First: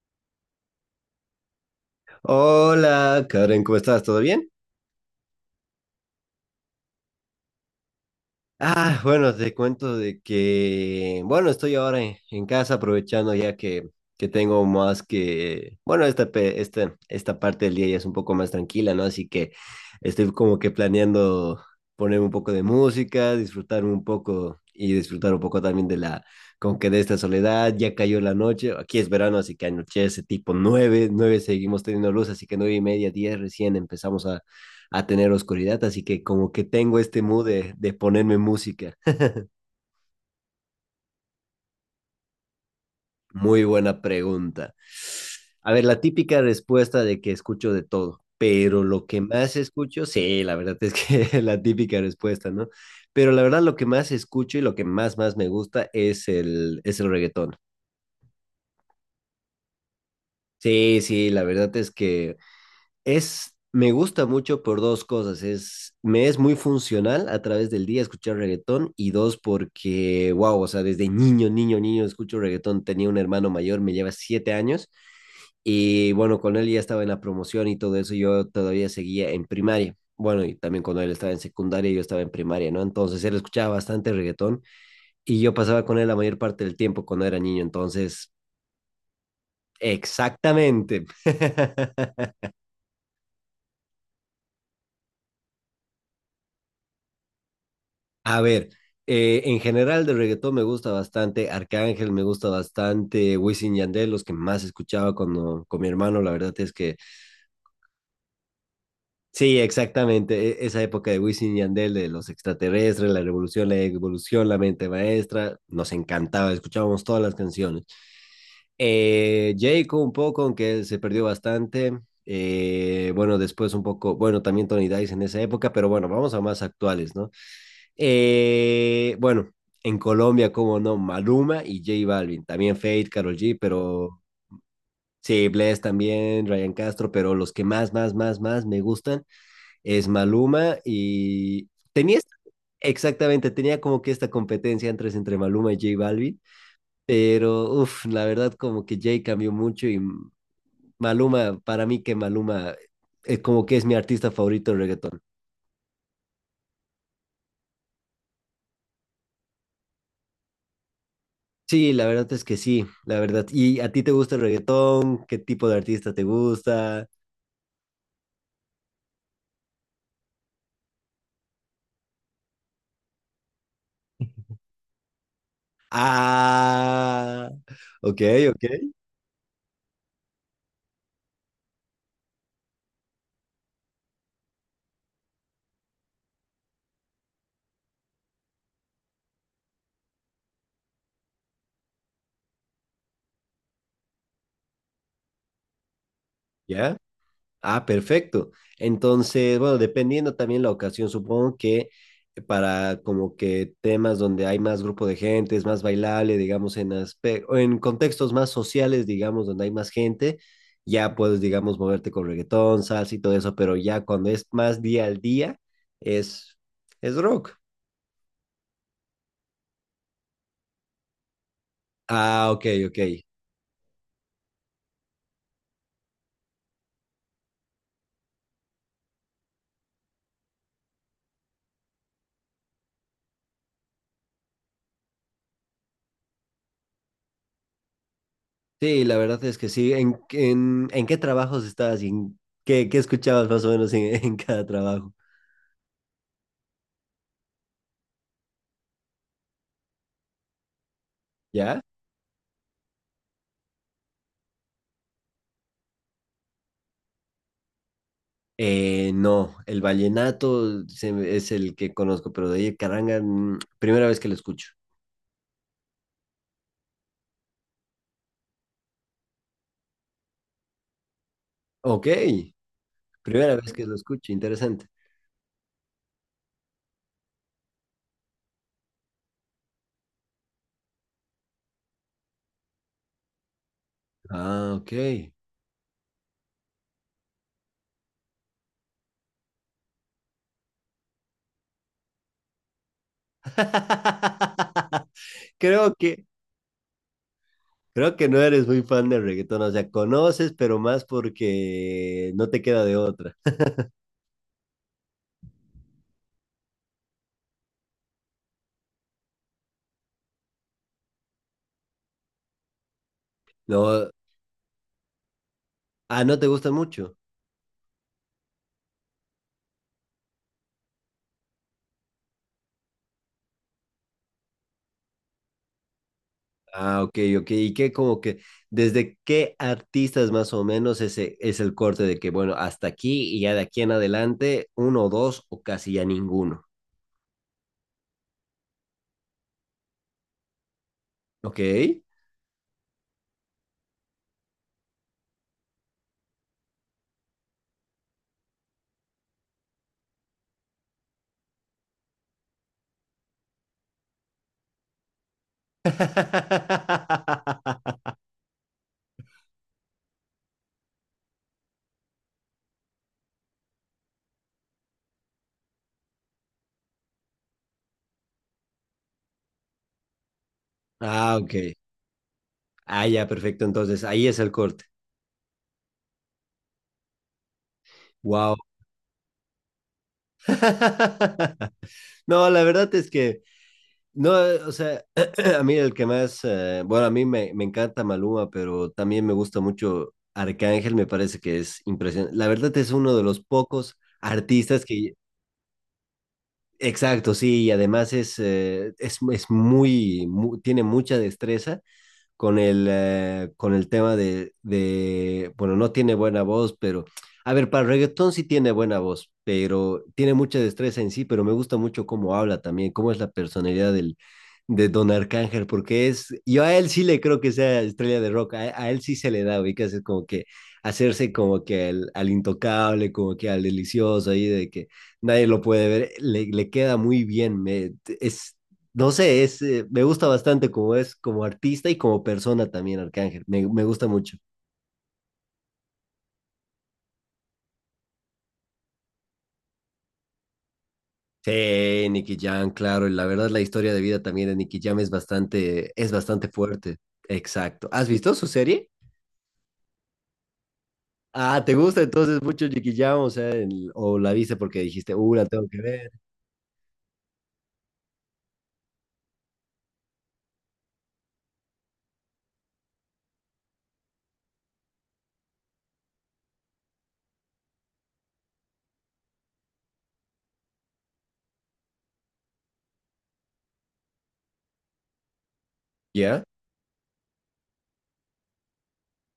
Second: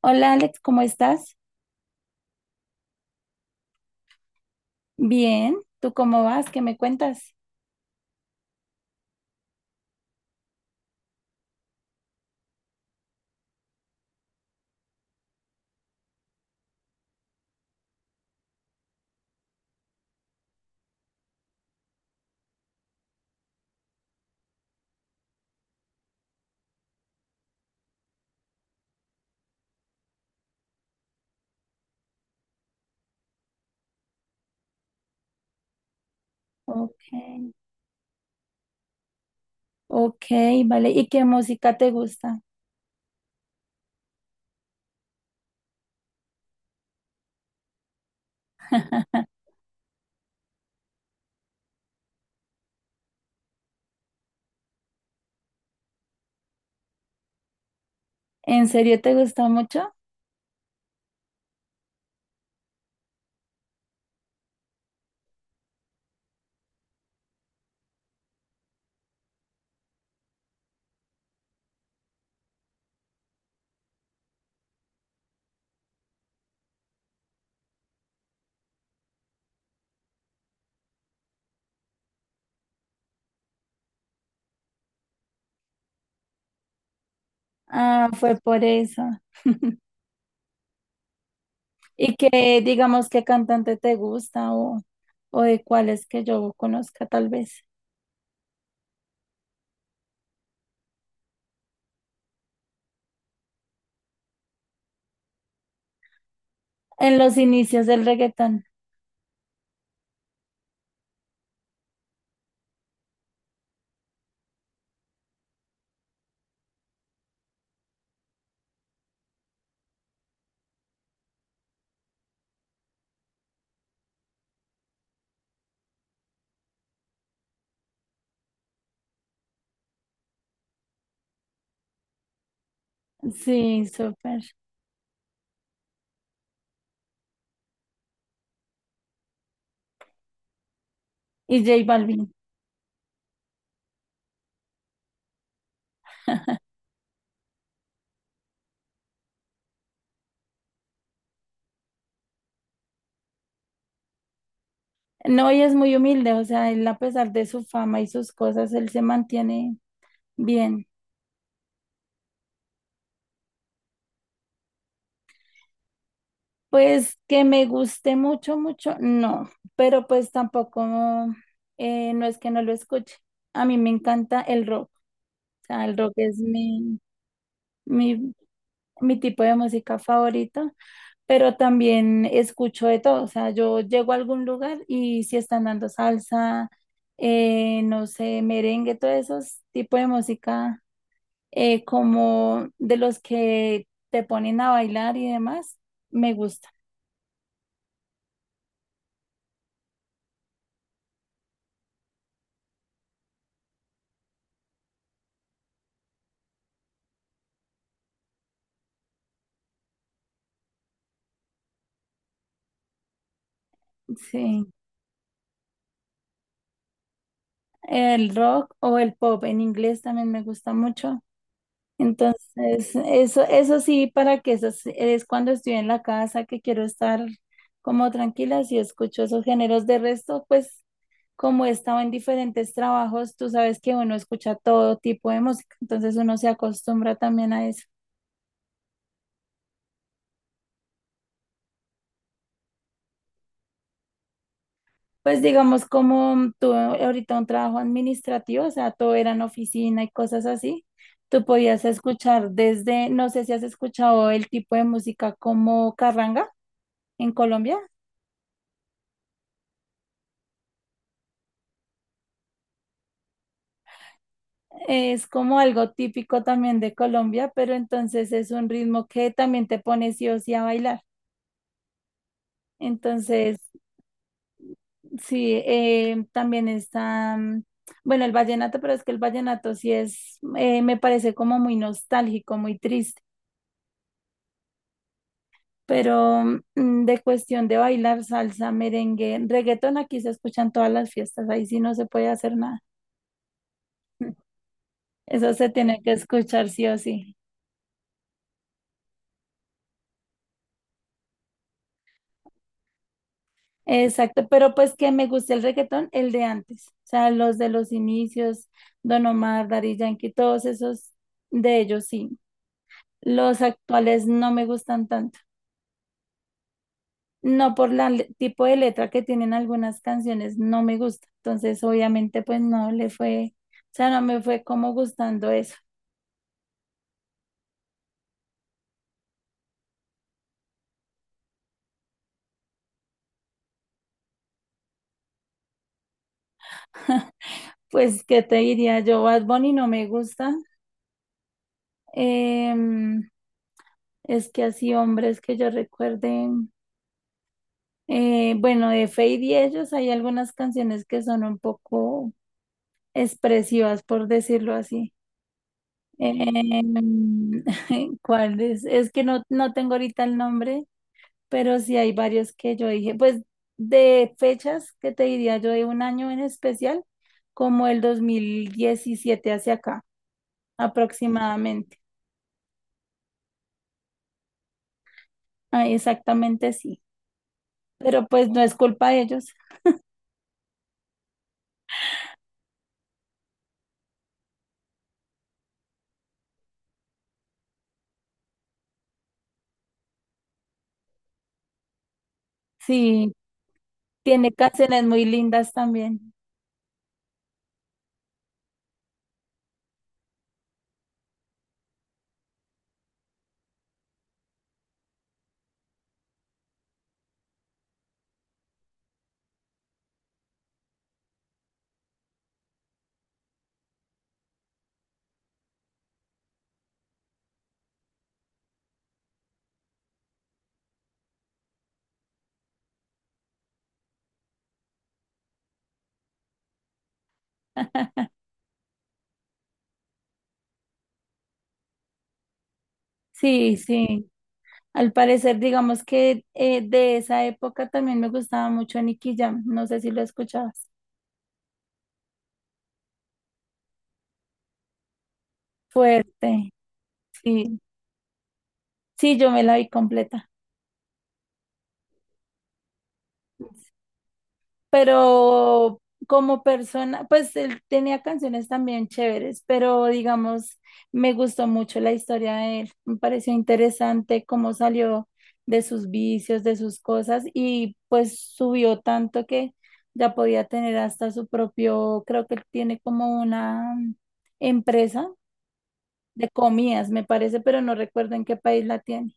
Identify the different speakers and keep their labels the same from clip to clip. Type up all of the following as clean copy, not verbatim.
Speaker 1: Hola Alex, ¿cómo estás?
Speaker 2: Hola, Karen, ¿cómo estás? ¿Todo bien?
Speaker 1: Bien, ¿tú cómo vas? ¿Qué me cuentas?
Speaker 2: Ah, bueno, te cuento de que, bueno, estoy ahora en casa aprovechando ya que tengo más que, bueno, esta parte del día ya es un poco más tranquila, ¿no? Así que estoy como que planeando poner un poco de música, disfrutar un poco y disfrutar un poco también como que de esta soledad. Ya cayó la noche, aquí es verano, así que anochece tipo 9, 9 seguimos teniendo luz, así que 9:30, 10 recién empezamos a tener oscuridad. Así que como que tengo
Speaker 1: Ok,
Speaker 2: este mood de ponerme música.
Speaker 1: ok, vale. ¿Y qué música te gusta?
Speaker 2: Muy buena pregunta. A ver, la típica respuesta de que escucho de todo, pero lo que más escucho, sí, la verdad es que la típica respuesta, ¿no? Pero la verdad lo que más escucho y lo que más, más me gusta es el reggaetón.
Speaker 1: ¿En serio te gusta mucho?
Speaker 2: Sí, sí, la verdad es que, me gusta mucho por dos cosas. Me es muy funcional a través del día escuchar reggaetón y dos, porque, wow, o sea, desde niño, niño, niño escucho reggaetón. Tenía un hermano mayor, me lleva 7 años y bueno, con él ya estaba en la promoción y todo eso. Yo todavía seguía en primaria. Bueno, y también cuando él estaba en secundaria, yo estaba en primaria, ¿no? Entonces él escuchaba bastante reggaetón y yo pasaba con él la mayor parte del tiempo cuando era niño.
Speaker 1: Ah,
Speaker 2: Entonces,
Speaker 1: fue por eso.
Speaker 2: exactamente.
Speaker 1: ¿Y qué, digamos, qué cantante te gusta o de cuáles que yo conozca tal vez?
Speaker 2: A ver, en general de reggaetón me gusta bastante Arcángel, me gusta bastante Wisin y Yandel, los que más escuchaba cuando, con mi hermano, la verdad es que
Speaker 1: En los inicios del reggaetón.
Speaker 2: sí, exactamente, esa época de Wisin y Yandel, de los extraterrestres, la revolución, la evolución, la mente maestra, nos encantaba, escuchábamos todas las canciones. Jayco un poco, aunque se perdió bastante. Bueno, después un poco, bueno, también Tony Dice en esa época, pero bueno, vamos a más actuales, ¿no? Bueno, en Colombia, como no, Maluma y J Balvin, también Fate, Karol G,
Speaker 1: Sí,
Speaker 2: pero
Speaker 1: súper.
Speaker 2: sí, Bless también, Ryan Castro, pero los que más, más, más, más me gustan es Maluma.
Speaker 1: Y
Speaker 2: Y
Speaker 1: J
Speaker 2: tenía,
Speaker 1: Balvin.
Speaker 2: exactamente, tenía como que esta competencia entre Maluma y J Balvin, pero uff, la verdad como que J cambió mucho. Y Maluma, para mí que Maluma es como que es mi artista favorito de reggaetón.
Speaker 1: No, y es muy humilde, o sea, él a pesar de su fama y sus cosas, él se mantiene bien.
Speaker 2: Sí, la verdad es que sí, la verdad. ¿Y a ti te gusta el reggaetón? ¿Qué tipo de artista te gusta?
Speaker 1: Pues que me guste mucho, mucho, no, pero pues tampoco, no es que no lo escuche. A mí me encanta el rock, o sea, el rock es
Speaker 2: Ah, ok,
Speaker 1: mi,
Speaker 2: ok,
Speaker 1: mi tipo de música favorita, pero también escucho de todo, o sea, yo llego a algún lugar y si están dando salsa, no sé, merengue, todos esos tipos de música como de los que te ponen a bailar y demás, me gusta,
Speaker 2: ya. Ah, perfecto. Entonces, bueno, dependiendo también la ocasión, supongo que para como que temas donde hay más grupo de gente, es más bailable, digamos, o en contextos más sociales, digamos, donde hay más gente, ya puedes, digamos, moverte con reggaetón, salsa y todo eso, pero ya cuando es
Speaker 1: sí.
Speaker 2: más día al día, es, es rock.
Speaker 1: El rock o el pop en inglés también me gusta mucho.
Speaker 2: Ah, ok,
Speaker 1: Entonces,
Speaker 2: ok.
Speaker 1: eso sí, para que eso es cuando estoy en la casa que quiero estar como tranquila, si escucho esos géneros. De resto, pues como he estado en diferentes trabajos, tú sabes que uno escucha todo tipo de música, entonces uno se acostumbra también a eso.
Speaker 2: Sí, la verdad es que sí. ¿En qué trabajos estabas y en qué escuchabas más o menos en, en cada trabajo?
Speaker 1: Pues digamos, como tú ahorita, un trabajo administrativo, o sea, todo era en oficina y cosas así, tú
Speaker 2: ¿Ya?
Speaker 1: podías escuchar desde, no sé si has escuchado el tipo de música como carranga en Colombia,
Speaker 2: No, el vallenato es el que conozco, pero de ahí caranga, primera vez que lo escucho.
Speaker 1: es como algo típico también de Colombia, pero entonces es un ritmo que también te pone sí o sí a bailar.
Speaker 2: Ok, primera
Speaker 1: Entonces,
Speaker 2: vez que lo escucho, interesante.
Speaker 1: sí, también está, bueno, el vallenato, pero es que el vallenato sí es, me parece como muy nostálgico, muy triste.
Speaker 2: Ah, ok.
Speaker 1: Pero de cuestión de bailar salsa, merengue, reggaetón, aquí se escuchan todas las fiestas, ahí sí no se puede hacer nada. Eso se
Speaker 2: Creo
Speaker 1: tiene que
Speaker 2: que,
Speaker 1: escuchar sí o sí.
Speaker 2: creo que no eres muy fan del reggaetón, o sea, conoces, pero más porque no te queda de otra.
Speaker 1: Exacto, pero pues que me gusta el reggaetón, el de antes, o sea, los de los inicios, Don Omar, Daddy Yankee, todos esos, de ellos sí. Los
Speaker 2: No,
Speaker 1: actuales no me gustan tanto,
Speaker 2: ah, no te gusta mucho.
Speaker 1: no por el tipo de letra que tienen algunas canciones, no me gusta. Entonces, obviamente, pues no le fue, o sea, no me fue como gustando eso.
Speaker 2: Ah, ok, ok. ¿Y qué? Como que, ¿desde qué artistas más o menos ese es el corte de que, bueno, hasta aquí y ya de aquí en adelante, uno o dos o casi ya ninguno?
Speaker 1: Pues, ¿qué te diría yo? Bad Bunny no me gusta.
Speaker 2: Ok.
Speaker 1: Em, es que así hombres que yo recuerde, bueno, de Feid y ellos hay algunas canciones que son un poco expresivas, por decirlo así. Em, ¿cuál es? Es que no tengo ahorita el nombre, pero sí hay varios que yo dije. Pues de fechas, ¿qué te diría yo? De un año en especial, como el 2017 hacia acá,
Speaker 2: Ah, ok.
Speaker 1: aproximadamente.
Speaker 2: Ah, ya, perfecto. Entonces, ahí es el corte.
Speaker 1: Ah, exactamente sí. Pero pues
Speaker 2: Wow.
Speaker 1: no es culpa de ellos.
Speaker 2: No, la verdad es que no, o sea, a mí el que más, bueno, a mí me encanta Maluma, pero también me gusta mucho Arcángel, me parece que es impresionante. La verdad es uno de
Speaker 1: Sí,
Speaker 2: los pocos
Speaker 1: tiene
Speaker 2: artistas
Speaker 1: canciones
Speaker 2: que,
Speaker 1: muy lindas también.
Speaker 2: exacto, sí, y además es muy, tiene mucha destreza con el tema de, bueno, no tiene buena voz, pero, a ver, para reggaetón sí tiene buena voz, pero tiene mucha destreza en sí, pero me gusta mucho cómo habla también, cómo es la personalidad de Don Arcángel, porque yo a él sí le creo que sea estrella de rock, a él sí se le da, ubicas, es como que hacerse como que al, intocable, como que al delicioso ahí, de que nadie lo puede ver, le queda muy bien, es no sé, me gusta bastante como es, como artista y como persona también, Arcángel. Me,
Speaker 1: Sí,
Speaker 2: me gusta
Speaker 1: sí.
Speaker 2: mucho.
Speaker 1: Al parecer, digamos que, de esa época también me gustaba mucho Nicky Jam. No sé si lo escuchabas.
Speaker 2: Sí, Nicky Jam, claro. Y la verdad, la historia de vida también de Nicky Jam es bastante
Speaker 1: Fuerte.
Speaker 2: fuerte.
Speaker 1: Sí,
Speaker 2: Exacto. ¿Has visto su serie?
Speaker 1: sí, yo me la vi completa.
Speaker 2: Ah, ¿te gusta entonces mucho Nicky Jam? O sea, o la viste porque dijiste, la tengo que
Speaker 1: Pero
Speaker 2: ver.
Speaker 1: como persona, pues él tenía canciones también chéveres, pero digamos, me gustó mucho la historia de él, me pareció interesante cómo salió de sus vicios, de sus cosas y pues subió tanto que ya podía tener hasta su propio, creo que él tiene como una empresa
Speaker 2: ¿Ya?
Speaker 1: de comidas, me parece, pero no recuerdo en qué país la tiene.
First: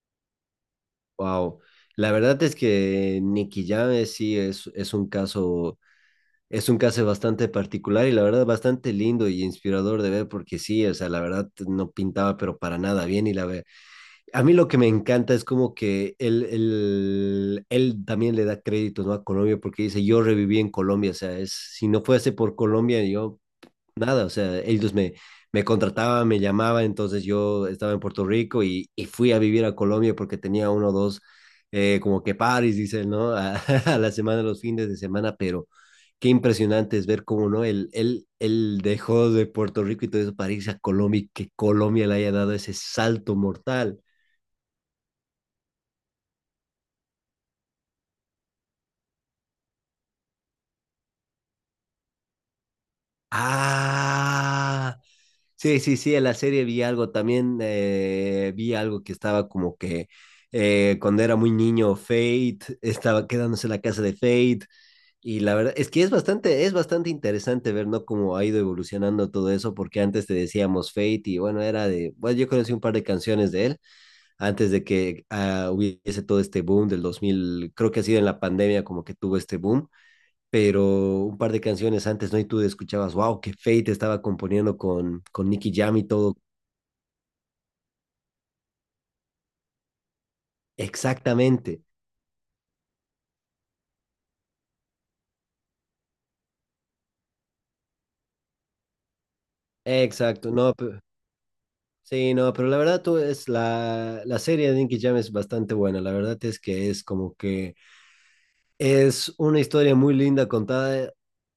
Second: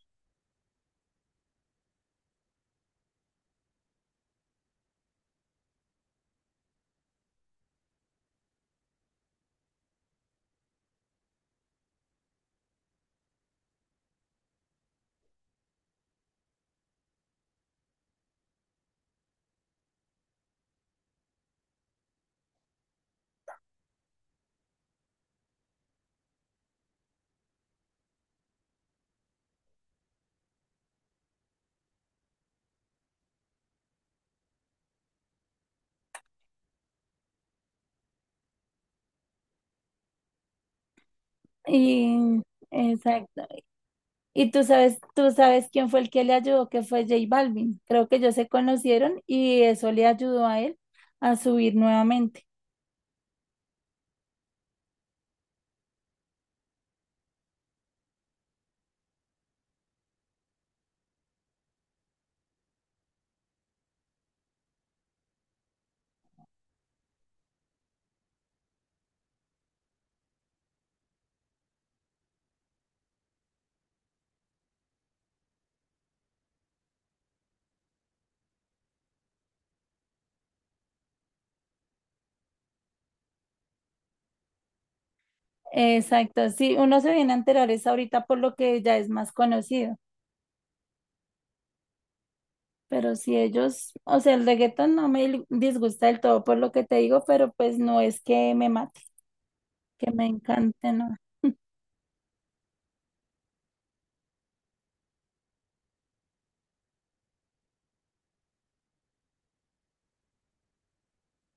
Speaker 2: Wow. La verdad es que Nicky Jam sí es un caso. Es un caso bastante particular y la verdad bastante lindo y inspirador de ver, porque sí, o sea, la verdad no pintaba pero para nada bien y la ve. A mí lo que me encanta es como que él también le da crédito, ¿no? A Colombia, porque dice, yo reviví en Colombia, o sea, si no fuese por Colombia yo nada, o sea, ellos me contrataban, me llamaban, entonces yo estaba en Puerto Rico y fui a vivir a Colombia porque tenía uno o dos, como que paris, dicen, ¿no? A la semana, los fines de semana, pero qué impresionante es ver cómo, ¿no? Él dejó de Puerto Rico y todo eso para irse a Colombia y que Colombia le haya
Speaker 1: Y
Speaker 2: dado ese salto
Speaker 1: exacto.
Speaker 2: mortal.
Speaker 1: Y tú sabes quién fue el que le ayudó, que fue J Balvin. Creo que ellos se conocieron y eso le ayudó a él a subir nuevamente.
Speaker 2: Ah, sí, sí, sí, en la serie vi algo también, vi algo que estaba como que cuando era muy niño, Fate estaba quedándose en la casa de Fate y la verdad es que es bastante interesante ver, ¿no? Cómo ha ido evolucionando todo eso, porque antes te decíamos Fate y bueno, era de, bueno, yo conocí un par de canciones de él antes de que hubiese todo este boom del 2000. Creo que ha sido en la pandemia como que tuvo este boom, pero un par de canciones antes, ¿no? Y tú escuchabas, wow, que Fate estaba componiendo con Nicky Jam y todo.
Speaker 1: Exacto, sí, uno se viene a enterar es ahorita por lo que ya es más conocido,
Speaker 2: Exactamente,
Speaker 1: pero si ellos, o sea, el reggaetón no me disgusta del todo por lo que te digo, pero pues no es que me mate, que me
Speaker 2: exacto, no,
Speaker 1: encante, no.
Speaker 2: sí, no, pero la verdad tú es la serie de Nicky Jam es bastante buena, la verdad es que es como que es una historia muy linda contada,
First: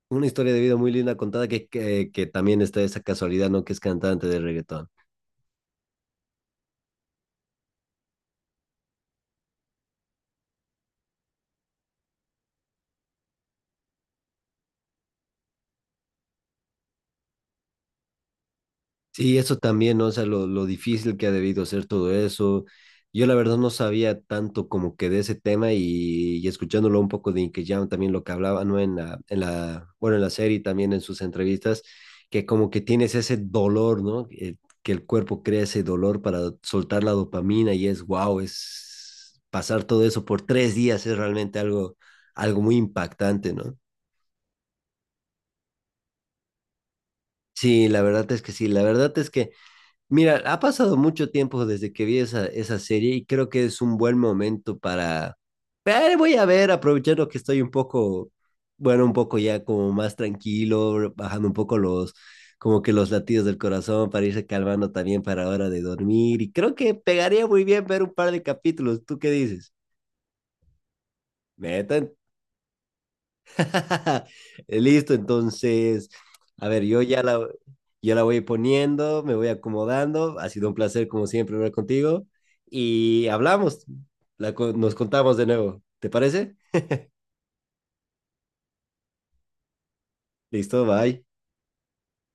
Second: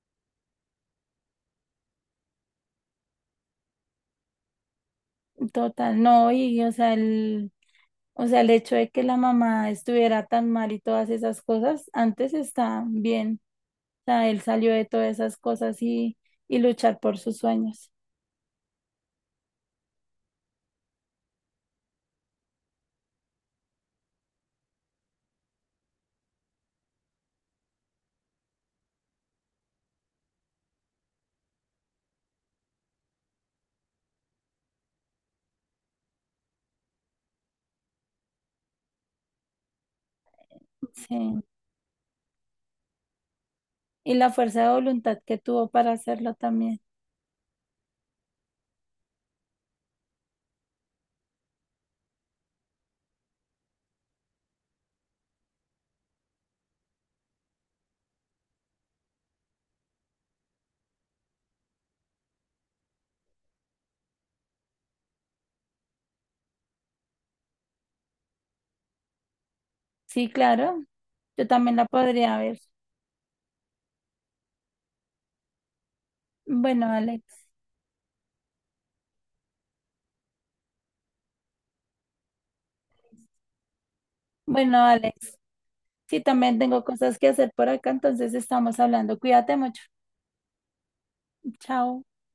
Speaker 2: una historia de vida muy linda contada que, que también está esa casualidad, ¿no? Que es cantante de reggaetón.
Speaker 1: Total, no, y o sea, el hecho de que la mamá estuviera tan mal y todas esas cosas, antes está bien, sea, él salió de todas esas cosas y luchar por sus sueños.
Speaker 2: Sí, eso también, ¿no? O sea, lo difícil que ha debido ser todo eso. Yo la verdad no sabía tanto como que de ese tema y escuchándolo un poco de Inky Jam, también lo que hablaba, ¿no? En la, bueno, en la serie y también en sus entrevistas, que como que tienes ese dolor, ¿no? Que el cuerpo crea ese dolor para soltar la dopamina y es wow, es pasar todo eso por 3 días es
Speaker 1: Sí.
Speaker 2: realmente algo, muy impactante, ¿no?
Speaker 1: Y la fuerza de voluntad que tuvo para hacerlo también.
Speaker 2: Sí, la verdad es que sí, la verdad es que Mira, ha pasado mucho tiempo desde que vi esa serie y creo que es un buen momento para. Voy a ver, aprovechando que estoy un poco, bueno, un poco ya como más tranquilo, bajando un poco como que los latidos del corazón para irse calmando también para hora de dormir. Y creo que pegaría muy bien ver un par de capítulos. ¿Tú qué dices?
Speaker 1: Sí, claro, yo también la
Speaker 2: Metan
Speaker 1: podría ver.
Speaker 2: Listo, entonces, a ver,
Speaker 1: Bueno,
Speaker 2: yo
Speaker 1: Alex.
Speaker 2: ya la, yo la voy poniendo, me voy acomodando. Ha sido un placer, como siempre, hablar contigo. Y hablamos,
Speaker 1: Bueno,
Speaker 2: nos
Speaker 1: Alex.
Speaker 2: contamos de nuevo. ¿Te
Speaker 1: Sí,
Speaker 2: parece?
Speaker 1: también tengo cosas que hacer por acá, entonces estamos hablando. Cuídate mucho.
Speaker 2: Listo, bye.
Speaker 1: Chao.